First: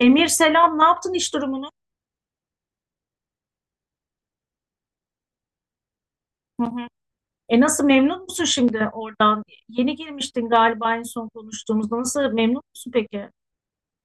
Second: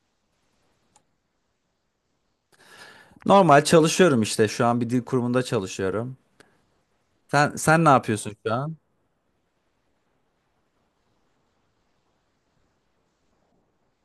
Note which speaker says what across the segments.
Speaker 1: Emir selam, ne yaptın iş durumunu?
Speaker 2: Normal çalışıyorum işte. Şu an bir dil kurumunda çalışıyorum.
Speaker 1: Hı hı.
Speaker 2: Sen sen
Speaker 1: Nasıl
Speaker 2: ne
Speaker 1: memnun
Speaker 2: yapıyorsun
Speaker 1: musun
Speaker 2: şu an?
Speaker 1: şimdi oradan? Yeni girmiştin galiba en son konuştuğumuzda. Nasıl memnun musun peki?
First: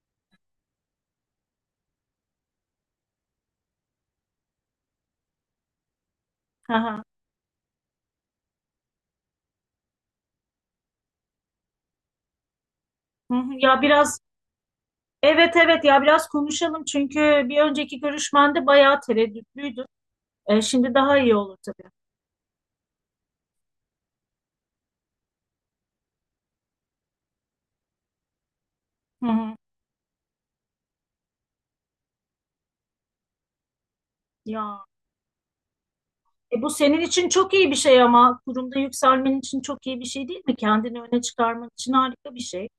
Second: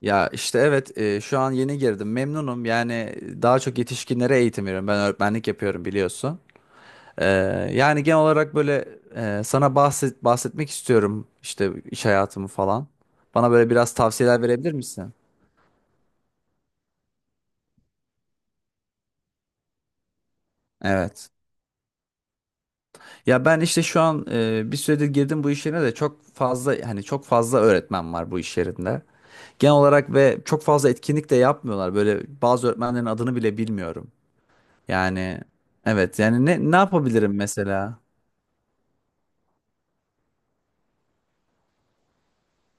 Speaker 2: Ya işte evet şu an yeni girdim. Memnunum. Yani daha çok yetişkinlere eğitim veriyorum. Ben öğretmenlik yapıyorum biliyorsun.
Speaker 1: Hı hı.
Speaker 2: Ee, Yani genel olarak böyle sana bahsetmek istiyorum işte iş hayatımı falan.
Speaker 1: Hı hı.
Speaker 2: Bana böyle
Speaker 1: Ya
Speaker 2: biraz
Speaker 1: biraz
Speaker 2: tavsiyeler verebilir misin?
Speaker 1: Evet, evet, ya biraz konuşalım çünkü bir önceki görüşmende bayağı tereddütlüydün. Şimdi daha
Speaker 2: Evet.
Speaker 1: iyi olur tabii.
Speaker 2: Ya ben işte şu an bir süredir girdim bu iş yerine de çok fazla hani çok fazla öğretmen var bu iş yerinde.
Speaker 1: Hı hı.
Speaker 2: Genel olarak ve çok fazla etkinlik de yapmıyorlar. Böyle bazı öğretmenlerin adını bile bilmiyorum.
Speaker 1: Ya
Speaker 2: Yani evet yani
Speaker 1: bu
Speaker 2: ne
Speaker 1: senin için
Speaker 2: yapabilirim
Speaker 1: çok iyi bir
Speaker 2: mesela?
Speaker 1: şey ama kurumda yükselmen için çok iyi bir şey değil mi? Kendini öne çıkarman için harika bir şey.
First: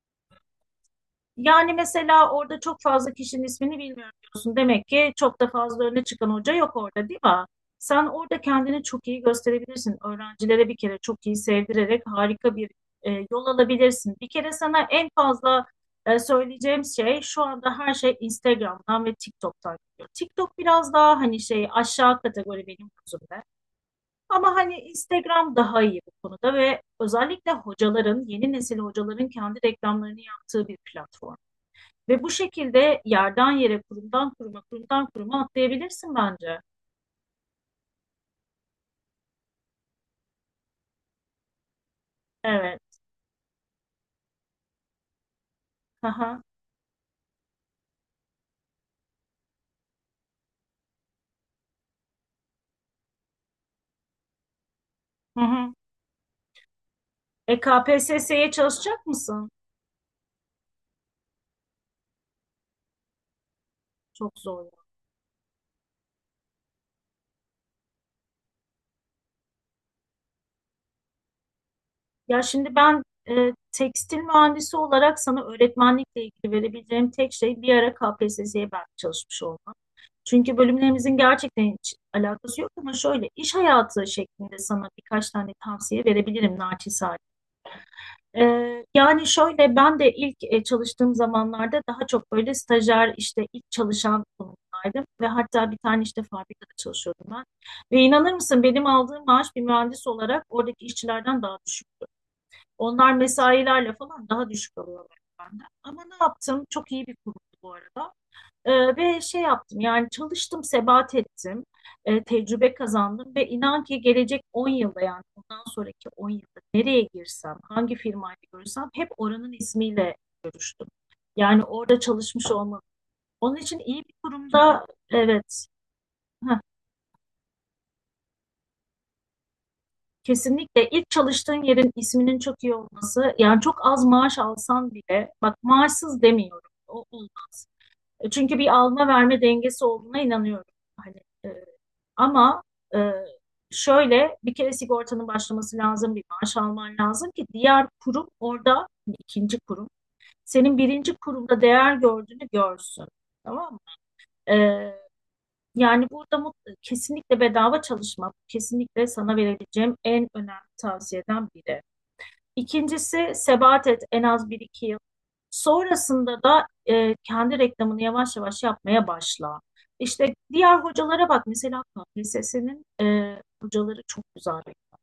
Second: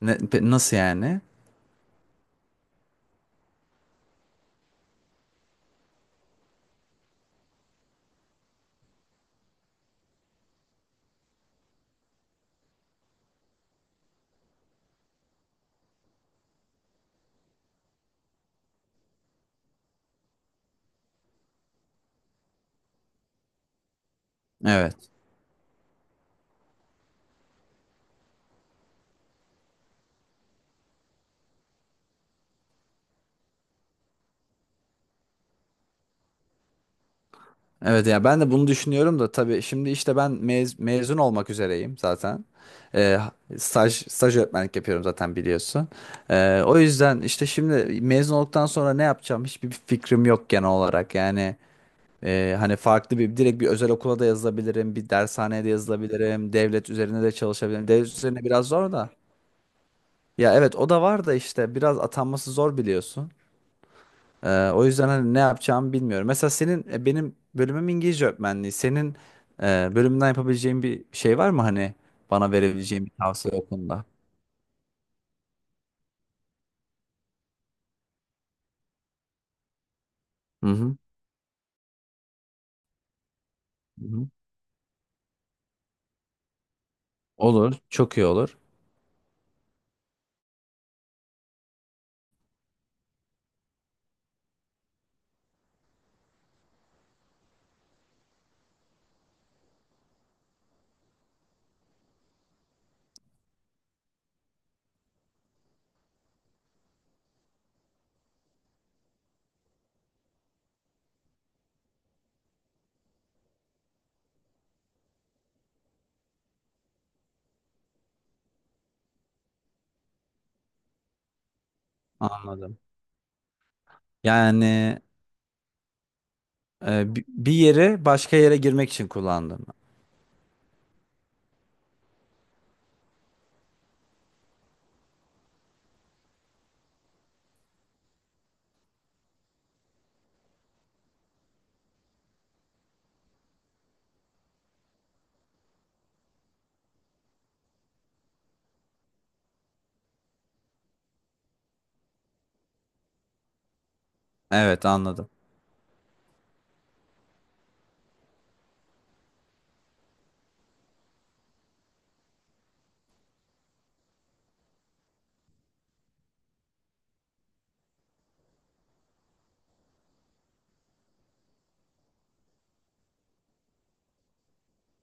Speaker 2: Ne, nasıl yani?
Speaker 1: Yani mesela orada çok fazla kişinin ismini bilmiyorum diyorsun. Demek ki çok da fazla öne çıkan hoca yok orada değil mi? Sen orada kendini çok iyi gösterebilirsin. Öğrencilere bir kere çok iyi sevdirerek harika bir yol alabilirsin. Bir kere sana en fazla söyleyeceğim şey, şu anda her şey Instagram'dan ve TikTok'tan geliyor. TikTok biraz daha hani şey, aşağı kategori benim gözümde. Ama hani
Speaker 2: Evet.
Speaker 1: Instagram daha iyi bu konuda ve özellikle hocaların, yeni nesil hocaların kendi reklamlarını yaptığı bir platform. Ve bu şekilde yerden yere, kurumdan kuruma, kurumdan kuruma atlayabilirsin bence.
Speaker 2: Evet ya ben de bunu düşünüyorum da tabii şimdi işte ben mezun olmak üzereyim zaten.
Speaker 1: Evet.
Speaker 2: Ee, staj öğretmenlik yapıyorum zaten biliyorsun.
Speaker 1: Aha.
Speaker 2: O yüzden işte şimdi mezun olduktan sonra ne yapacağım hiçbir fikrim yok genel olarak. Yani hani farklı bir direkt bir özel okula da yazılabilirim, bir
Speaker 1: Hı
Speaker 2: dershaneye de
Speaker 1: hı.
Speaker 2: yazılabilirim, devlet üzerine de çalışabilirim. Devlet üzerine
Speaker 1: KPSS'ye
Speaker 2: biraz zor
Speaker 1: çalışacak
Speaker 2: da.
Speaker 1: mısın?
Speaker 2: Ya evet o da var da işte biraz atanması zor biliyorsun.
Speaker 1: Çok zor.
Speaker 2: O yüzden hani ne yapacağımı bilmiyorum. Mesela senin benim bölümüm İngilizce öğretmenliği. Senin bölümünden yapabileceğin bir şey var mı hani
Speaker 1: Ya
Speaker 2: bana
Speaker 1: şimdi ben
Speaker 2: verebileceğin bir tavsiye o konuda?
Speaker 1: tekstil mühendisi olarak sana öğretmenlikle ilgili verebileceğim tek şey bir ara KPSS'ye ben çalışmış olmam. Çünkü
Speaker 2: Hı hı.
Speaker 1: bölümlerimizin gerçekten hiç alakası yok, ama şöyle iş hayatı
Speaker 2: Hı hı.
Speaker 1: şeklinde sana birkaç tane tavsiye verebilirim naçizane.
Speaker 2: Olur, çok iyi olur.
Speaker 1: Yani şöyle, ben de ilk çalıştığım zamanlarda daha çok böyle stajyer, işte ilk çalışan konumdaydım ve hatta bir tane işte fabrikada çalışıyordum ben. Ve inanır mısın, benim aldığım maaş bir mühendis olarak oradaki işçilerden daha düşük. Onlar mesailerle falan daha düşük alıyorlar benden. Ama ne yaptım? Çok iyi bir kurumdu bu arada. Ve şey yaptım, yani çalıştım, sebat ettim, tecrübe kazandım ve inan ki gelecek 10 yılda, yani bundan sonraki 10 yılda, nereye girsem, hangi firmayla görüşsem hep oranın ismiyle görüştüm. Yani orada çalışmış
Speaker 2: Anladım.
Speaker 1: olmalı. Onun için iyi bir kurumda,
Speaker 2: Yani
Speaker 1: evet, heh,
Speaker 2: bir yeri başka yere girmek için kullandım.
Speaker 1: kesinlikle ilk çalıştığın yerin isminin çok iyi olması, yani çok az maaş alsan bile, bak, maaşsız demiyorum, o olmaz. Çünkü bir alma verme dengesi olduğuna inanıyorum. Hani e, ama e, şöyle, bir kere sigortanın başlaması lazım, bir maaş alman lazım ki diğer kurum orada, hani ikinci kurum, senin birinci kurumda değer gördüğünü görsün. Tamam mı? E,
Speaker 2: Evet anladım.
Speaker 1: Yani burada kesinlikle bedava çalışmak, kesinlikle sana verebileceğim en önemli tavsiyeden biri. İkincisi sebat et en az bir iki yıl. Sonrasında da kendi reklamını yavaş yavaş yapmaya başla. İşte diğer hocalara bak, mesela KPSS'nin hocaları çok güzel reklam.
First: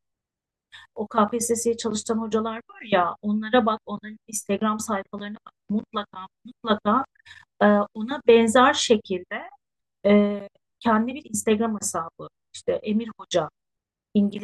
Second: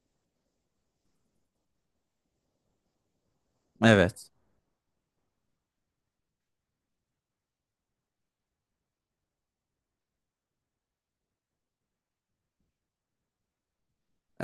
Speaker 1: O KPSS'ye çalışan hocalar var ya, onlara bak, onların
Speaker 2: Evet.
Speaker 1: Instagram sayfalarına bak, mutlaka mutlaka e, ona benzer şekilde e, kendi bir Instagram hesabı, İşte Emir Hoca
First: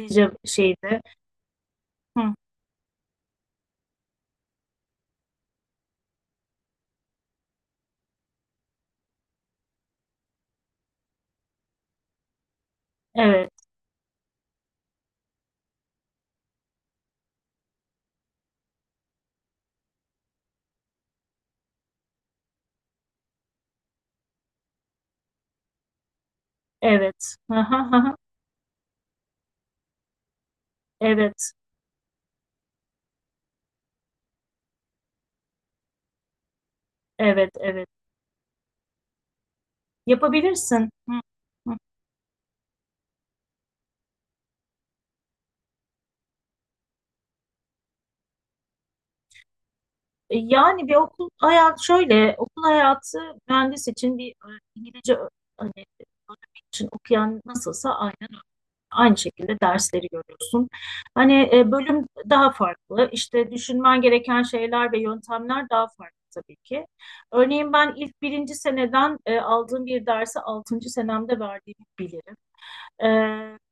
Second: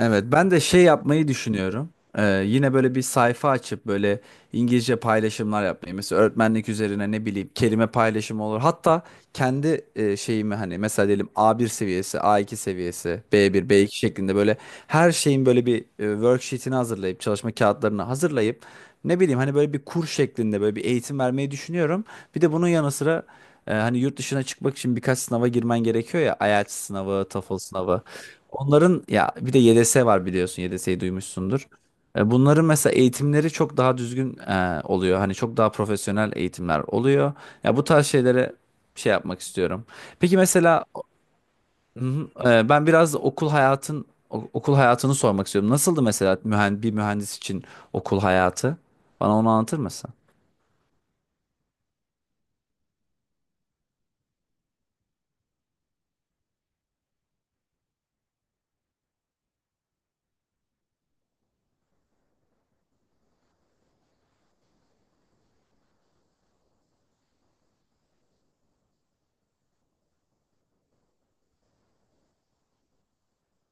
Speaker 2: Evet, ben de şey
Speaker 1: şeyde.
Speaker 2: yapmayı düşünüyorum.
Speaker 1: Hı,
Speaker 2: Yine böyle bir sayfa açıp böyle İngilizce paylaşımlar yapmayı. Mesela öğretmenlik üzerine ne bileyim kelime paylaşımı olur. Hatta kendi şeyimi hani mesela diyelim A1 seviyesi, A2 seviyesi,
Speaker 1: evet,
Speaker 2: B1, B2 şeklinde böyle her şeyin böyle bir worksheet'ini hazırlayıp çalışma kağıtlarını hazırlayıp ne bileyim hani böyle bir kur şeklinde böyle bir eğitim vermeyi düşünüyorum. Bir de bunun yanı sıra hani yurt dışına çıkmak için birkaç sınava girmen gerekiyor ya. IELTS sınavı,
Speaker 1: evet.
Speaker 2: TOEFL sınavı. Onların ya bir de YDS var biliyorsun. YDS'yi
Speaker 1: Evet.
Speaker 2: duymuşsundur. Bunların mesela eğitimleri çok daha düzgün oluyor. Hani çok daha profesyonel eğitimler oluyor.
Speaker 1: Evet,
Speaker 2: Ya bu
Speaker 1: evet.
Speaker 2: tarz şeylere şey yapmak istiyorum. Peki mesela
Speaker 1: Yapabilirsin. Hı, hı.
Speaker 2: hı hı, ben biraz da okul hayatını sormak istiyorum. Nasıldı mesela bir mühendis için okul hayatı? Bana onu anlatır mısın?
Speaker 1: Yani bir okul hayatı şöyle, okul hayatı mühendis için bir İngilizce hani, öğrenmek için okuyan nasılsa aynen öyle. Aynı şekilde dersleri görüyorsun. Hani bölüm daha farklı. İşte düşünmen gereken şeyler ve yöntemler daha farklı tabii ki. Örneğin ben ilk birinci seneden aldığım bir dersi altıncı senemde verdiğimi bilirim. Ee,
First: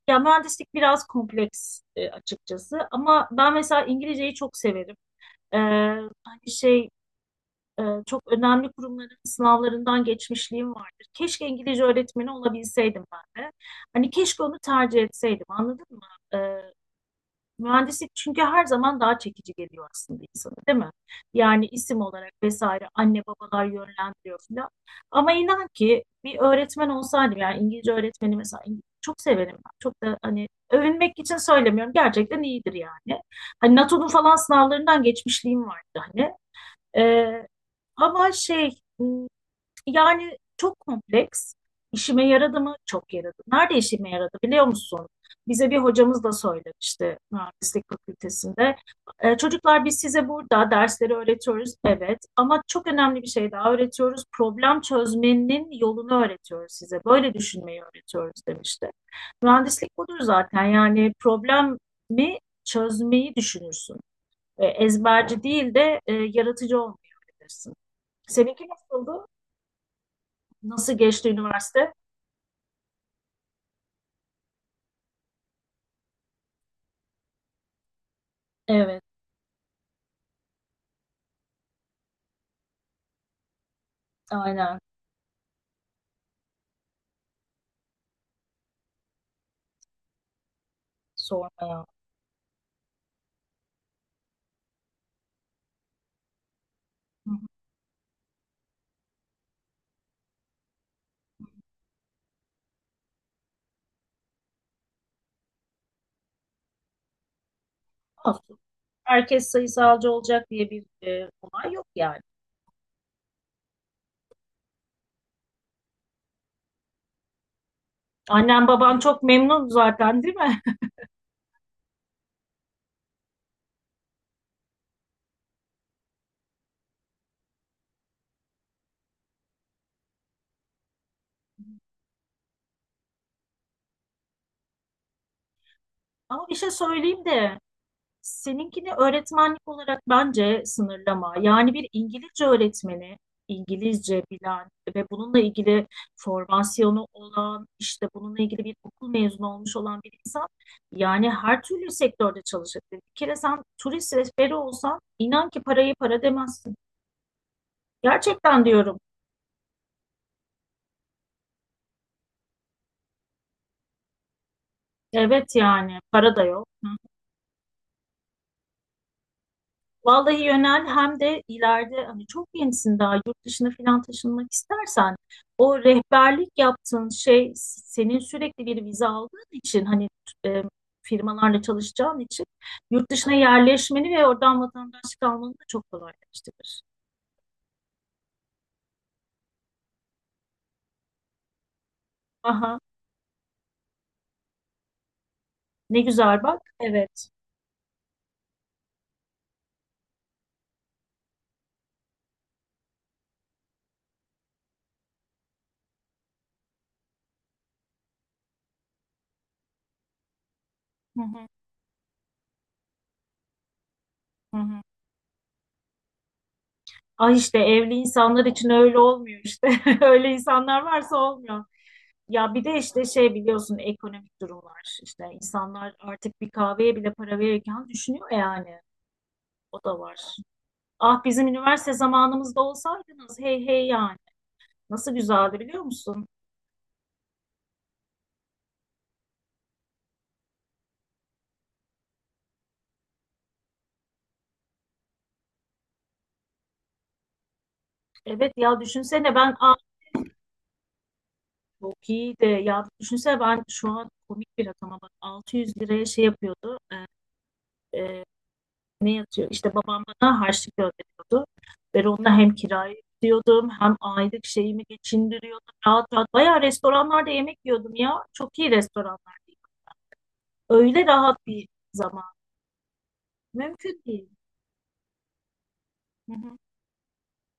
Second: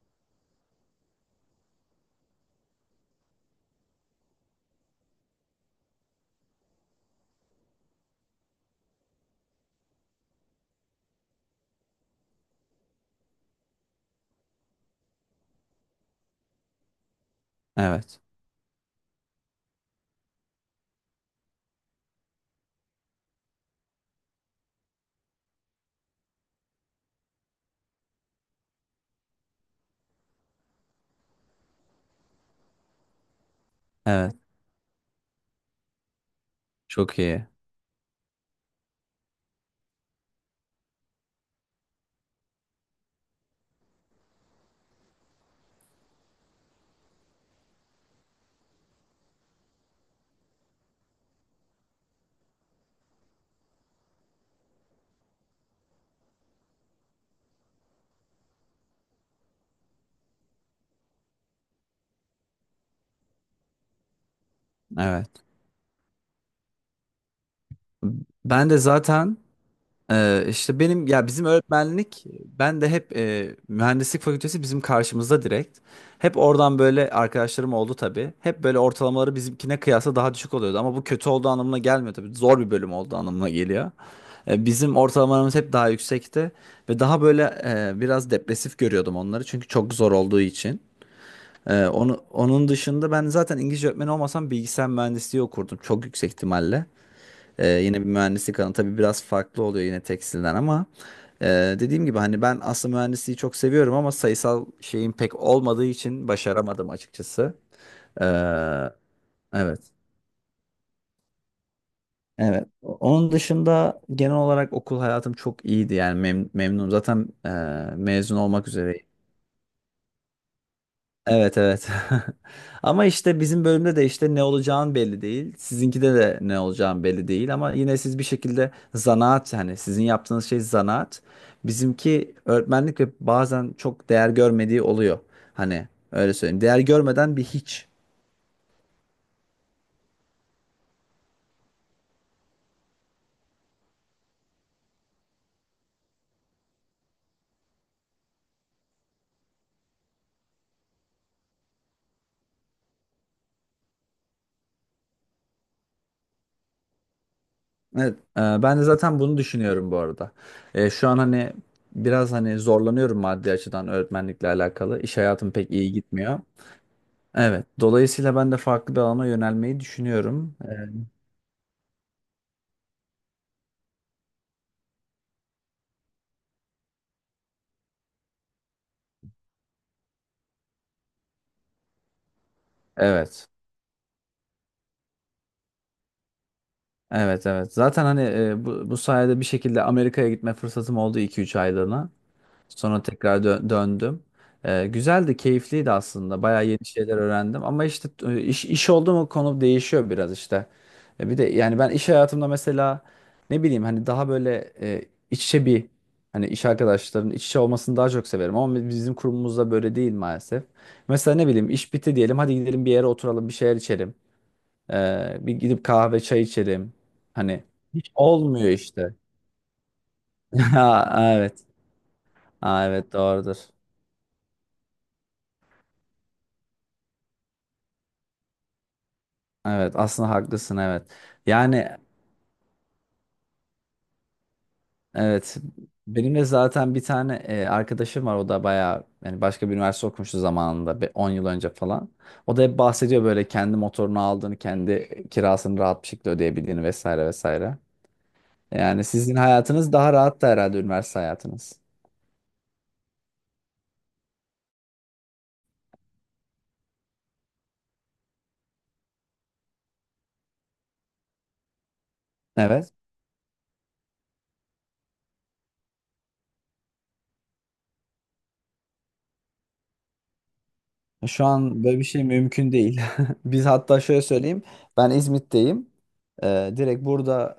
Speaker 1: Ya mühendislik biraz kompleks açıkçası, ama ben mesela İngilizceyi çok severim. Ee, Hani şey, çok önemli kurumların sınavlarından geçmişliğim vardır. Keşke İngilizce öğretmeni olabilseydim ben de. Hani keşke onu tercih etseydim, anladın mı? Mühendislik
Speaker 2: Evet.
Speaker 1: çünkü her zaman daha çekici geliyor aslında insana, değil mi? Yani isim olarak vesaire, anne babalar yönlendiriyor falan. Ama inan ki bir öğretmen olsaydım, yani İngilizce öğretmeni mesela, İngilizce çok severim ben. Çok da hani, övünmek için söylemiyorum, gerçekten iyidir yani. Hani NATO'nun falan
Speaker 2: Evet.
Speaker 1: sınavlarından geçmişliğim vardı hani.
Speaker 2: Çok
Speaker 1: Ee,
Speaker 2: iyi.
Speaker 1: Ama şey, hmm, yani çok kompleks. İşime yaradı mı? Çok yaradı. Nerede işime yaradı biliyor musun? Bize bir hocamız da söylemişti mühendislik fakültesinde. Çocuklar, biz size burada dersleri öğretiyoruz, evet, ama çok önemli bir şey daha öğretiyoruz. Problem çözmenin yolunu öğretiyoruz size. Böyle düşünmeyi öğretiyoruz demişti. Mühendislik budur zaten. Yani problemi çözmeyi düşünürsün.
Speaker 2: Evet.
Speaker 1: Ezberci değil de yaratıcı olmayı öğretirsin. Seninki
Speaker 2: Ben de
Speaker 1: nasıldı?
Speaker 2: zaten işte
Speaker 1: Nasıl
Speaker 2: benim ya
Speaker 1: geçti
Speaker 2: bizim
Speaker 1: üniversite?
Speaker 2: öğretmenlik ben de hep mühendislik fakültesi bizim karşımızda direkt. Hep oradan böyle arkadaşlarım oldu tabii. Hep böyle
Speaker 1: Evet,
Speaker 2: ortalamaları bizimkine kıyasla daha düşük oluyordu ama bu kötü olduğu anlamına gelmiyor tabii. Zor bir bölüm olduğu anlamına geliyor.
Speaker 1: aynen.
Speaker 2: Bizim ortalamalarımız hep daha yüksekti ve daha böyle biraz depresif görüyordum onları çünkü çok zor olduğu için.
Speaker 1: Sormaya.
Speaker 2: Onun dışında ben zaten İngilizce öğretmeni olmasam bilgisayar mühendisliği okurdum çok yüksek ihtimalle.
Speaker 1: Hı hı.
Speaker 2: Yine bir mühendislik alanı. Tabii biraz farklı oluyor yine tekstilden ama e, dediğim gibi hani ben aslında mühendisliği çok seviyorum ama sayısal şeyin pek olmadığı için başaramadım açıkçası. Ee,
Speaker 1: Olsun. Herkes
Speaker 2: evet.
Speaker 1: sayısalcı olacak diye bir olay yok yani.
Speaker 2: Evet. Onun dışında genel olarak okul hayatım çok iyiydi yani memnunum. Zaten mezun
Speaker 1: Annen
Speaker 2: olmak üzere.
Speaker 1: baban çok memnun zaten değil mi?
Speaker 2: Evet evet. Ama işte bizim bölümde de işte ne olacağın belli değil. Sizinkide de ne olacağın belli değil ama yine siz bir şekilde zanaat yani sizin yaptığınız şey zanaat. Bizimki öğretmenlik ve bazen çok değer görmediği oluyor. Hani öyle
Speaker 1: Ama bir
Speaker 2: söyleyeyim.
Speaker 1: şey
Speaker 2: Değer
Speaker 1: söyleyeyim
Speaker 2: görmeden bir
Speaker 1: de,
Speaker 2: hiç.
Speaker 1: seninkini öğretmenlik olarak bence sınırlama. Yani bir İngilizce öğretmeni, İngilizce bilen ve bununla ilgili formasyonu olan, işte bununla ilgili bir okul mezunu olmuş olan bir insan, yani her türlü sektörde çalışabilir. Bir kere sen turist rehberi olsan, inan ki parayı para demezsin.
Speaker 2: Evet,
Speaker 1: Gerçekten
Speaker 2: ben de
Speaker 1: diyorum.
Speaker 2: zaten bunu düşünüyorum bu arada. Şu an hani biraz hani zorlanıyorum maddi açıdan öğretmenlikle alakalı. İş hayatım
Speaker 1: Evet
Speaker 2: pek iyi
Speaker 1: yani, para
Speaker 2: gitmiyor.
Speaker 1: da yok.
Speaker 2: Evet, dolayısıyla ben de farklı bir alana yönelmeyi
Speaker 1: Vallahi
Speaker 2: düşünüyorum. E,
Speaker 1: yönel, hem de ileride, hani çok gençsin daha, yurt dışına falan taşınmak istersen, o rehberlik yaptığın şey, senin sürekli bir vize aldığın için, hani e, firmalarla çalışacağın için, yurt dışına
Speaker 2: Evet.
Speaker 1: yerleşmeni ve oradan vatandaşlık almanı da çok kolaylaştırır.
Speaker 2: Evet evet. Zaten hani bu sayede bir şekilde Amerika'ya gitme fırsatım oldu iki üç aylığına.
Speaker 1: Aha,
Speaker 2: Sonra tekrar döndüm. Güzeldi, keyifliydi
Speaker 1: ne
Speaker 2: aslında.
Speaker 1: güzel bak.
Speaker 2: Bayağı yeni şeyler
Speaker 1: Evet.
Speaker 2: öğrendim. Ama işte iş oldu mu konu değişiyor biraz işte. Bir de yani ben iş hayatımda mesela ne bileyim hani daha böyle iç içe bir hani iş arkadaşlarının iç içe olmasını daha çok severim. Ama bizim kurumumuzda böyle değil maalesef.
Speaker 1: Hı
Speaker 2: Mesela
Speaker 1: hı,
Speaker 2: ne bileyim iş bitti diyelim hadi gidelim bir yere oturalım bir şeyler içelim.
Speaker 1: hı hı.
Speaker 2: Bir gidip kahve çay içelim.
Speaker 1: Ah işte,
Speaker 2: Hani
Speaker 1: evli
Speaker 2: hiç
Speaker 1: insanlar için
Speaker 2: olmuyor
Speaker 1: öyle
Speaker 2: işte.
Speaker 1: olmuyor işte. Öyle insanlar varsa
Speaker 2: Ha, evet.
Speaker 1: olmuyor. Ya bir de
Speaker 2: Ha,
Speaker 1: işte
Speaker 2: evet
Speaker 1: şey,
Speaker 2: doğrudur.
Speaker 1: biliyorsun, ekonomik durumlar. İşte insanlar artık bir kahveye bile para verirken düşünüyor yani. O
Speaker 2: Evet
Speaker 1: da var.
Speaker 2: aslında haklısın evet.
Speaker 1: Ah, bizim üniversite
Speaker 2: Yani
Speaker 1: zamanımızda olsaydınız, hey hey yani. Nasıl
Speaker 2: evet
Speaker 1: güzeldi biliyor musun?
Speaker 2: benim de zaten bir tane arkadaşım var o da bayağı yani başka bir üniversite okumuştu zamanında bir 10 yıl önce falan. O da hep bahsediyor böyle kendi motorunu aldığını, kendi kirasını rahat bir şekilde ödeyebildiğini vesaire vesaire.
Speaker 1: Evet ya,
Speaker 2: Yani
Speaker 1: düşünsene
Speaker 2: sizin
Speaker 1: ben, ah,
Speaker 2: hayatınız daha rahattı herhalde üniversite hayatınız.
Speaker 1: çok iyiydi. Ya düşünsene, ben şu an komik bir rakama bak, 600 liraya şey yapıyordu. Ne yatıyor? İşte babam bana harçlık gönderiyordu. Ben onunla hem
Speaker 2: Evet.
Speaker 1: kirayı ödüyordum, hem aylık şeyimi geçindiriyordum. Rahat rahat. Bayağı restoranlarda yemek yiyordum ya. Çok iyi restoranlarda. Öyle
Speaker 2: Şu
Speaker 1: rahat bir
Speaker 2: an böyle bir
Speaker 1: zaman.
Speaker 2: şey mümkün değil. Biz hatta
Speaker 1: Mümkün
Speaker 2: şöyle
Speaker 1: değil.
Speaker 2: söyleyeyim. Ben İzmit'teyim.
Speaker 1: Hı hı.
Speaker 2: Direkt burada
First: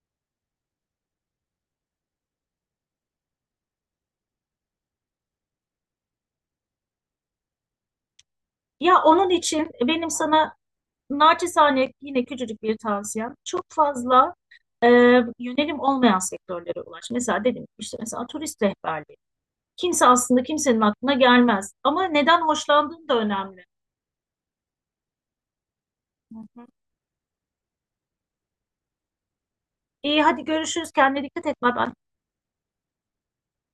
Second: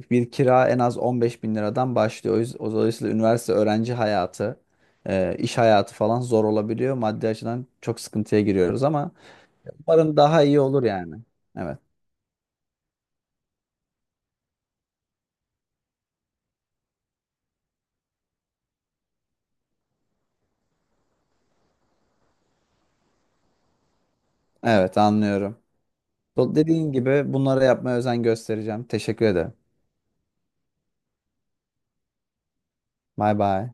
Speaker 2: bir kira en az 15 bin liradan başlıyor. Dolayısıyla üniversite öğrenci hayatı, iş hayatı falan zor olabiliyor. Maddi açıdan çok sıkıntıya giriyoruz
Speaker 1: Ya
Speaker 2: ama
Speaker 1: onun için benim
Speaker 2: umarım daha
Speaker 1: sana
Speaker 2: iyi olur yani. Evet.
Speaker 1: naçizane yine küçücük bir tavsiyem. Çok fazla e, yönelim olmayan sektörlere ulaş. Mesela dedim ki, işte mesela turist rehberliği. Kimse aslında, kimsenin aklına gelmez. Ama neden hoşlandığın da önemli.
Speaker 2: Evet anlıyorum. Dediğin gibi bunlara yapmaya özen göstereceğim. Teşekkür ederim.
Speaker 1: İyi, hadi görüşürüz. Kendine dikkat et. Bay bay.
Speaker 2: Bay bay.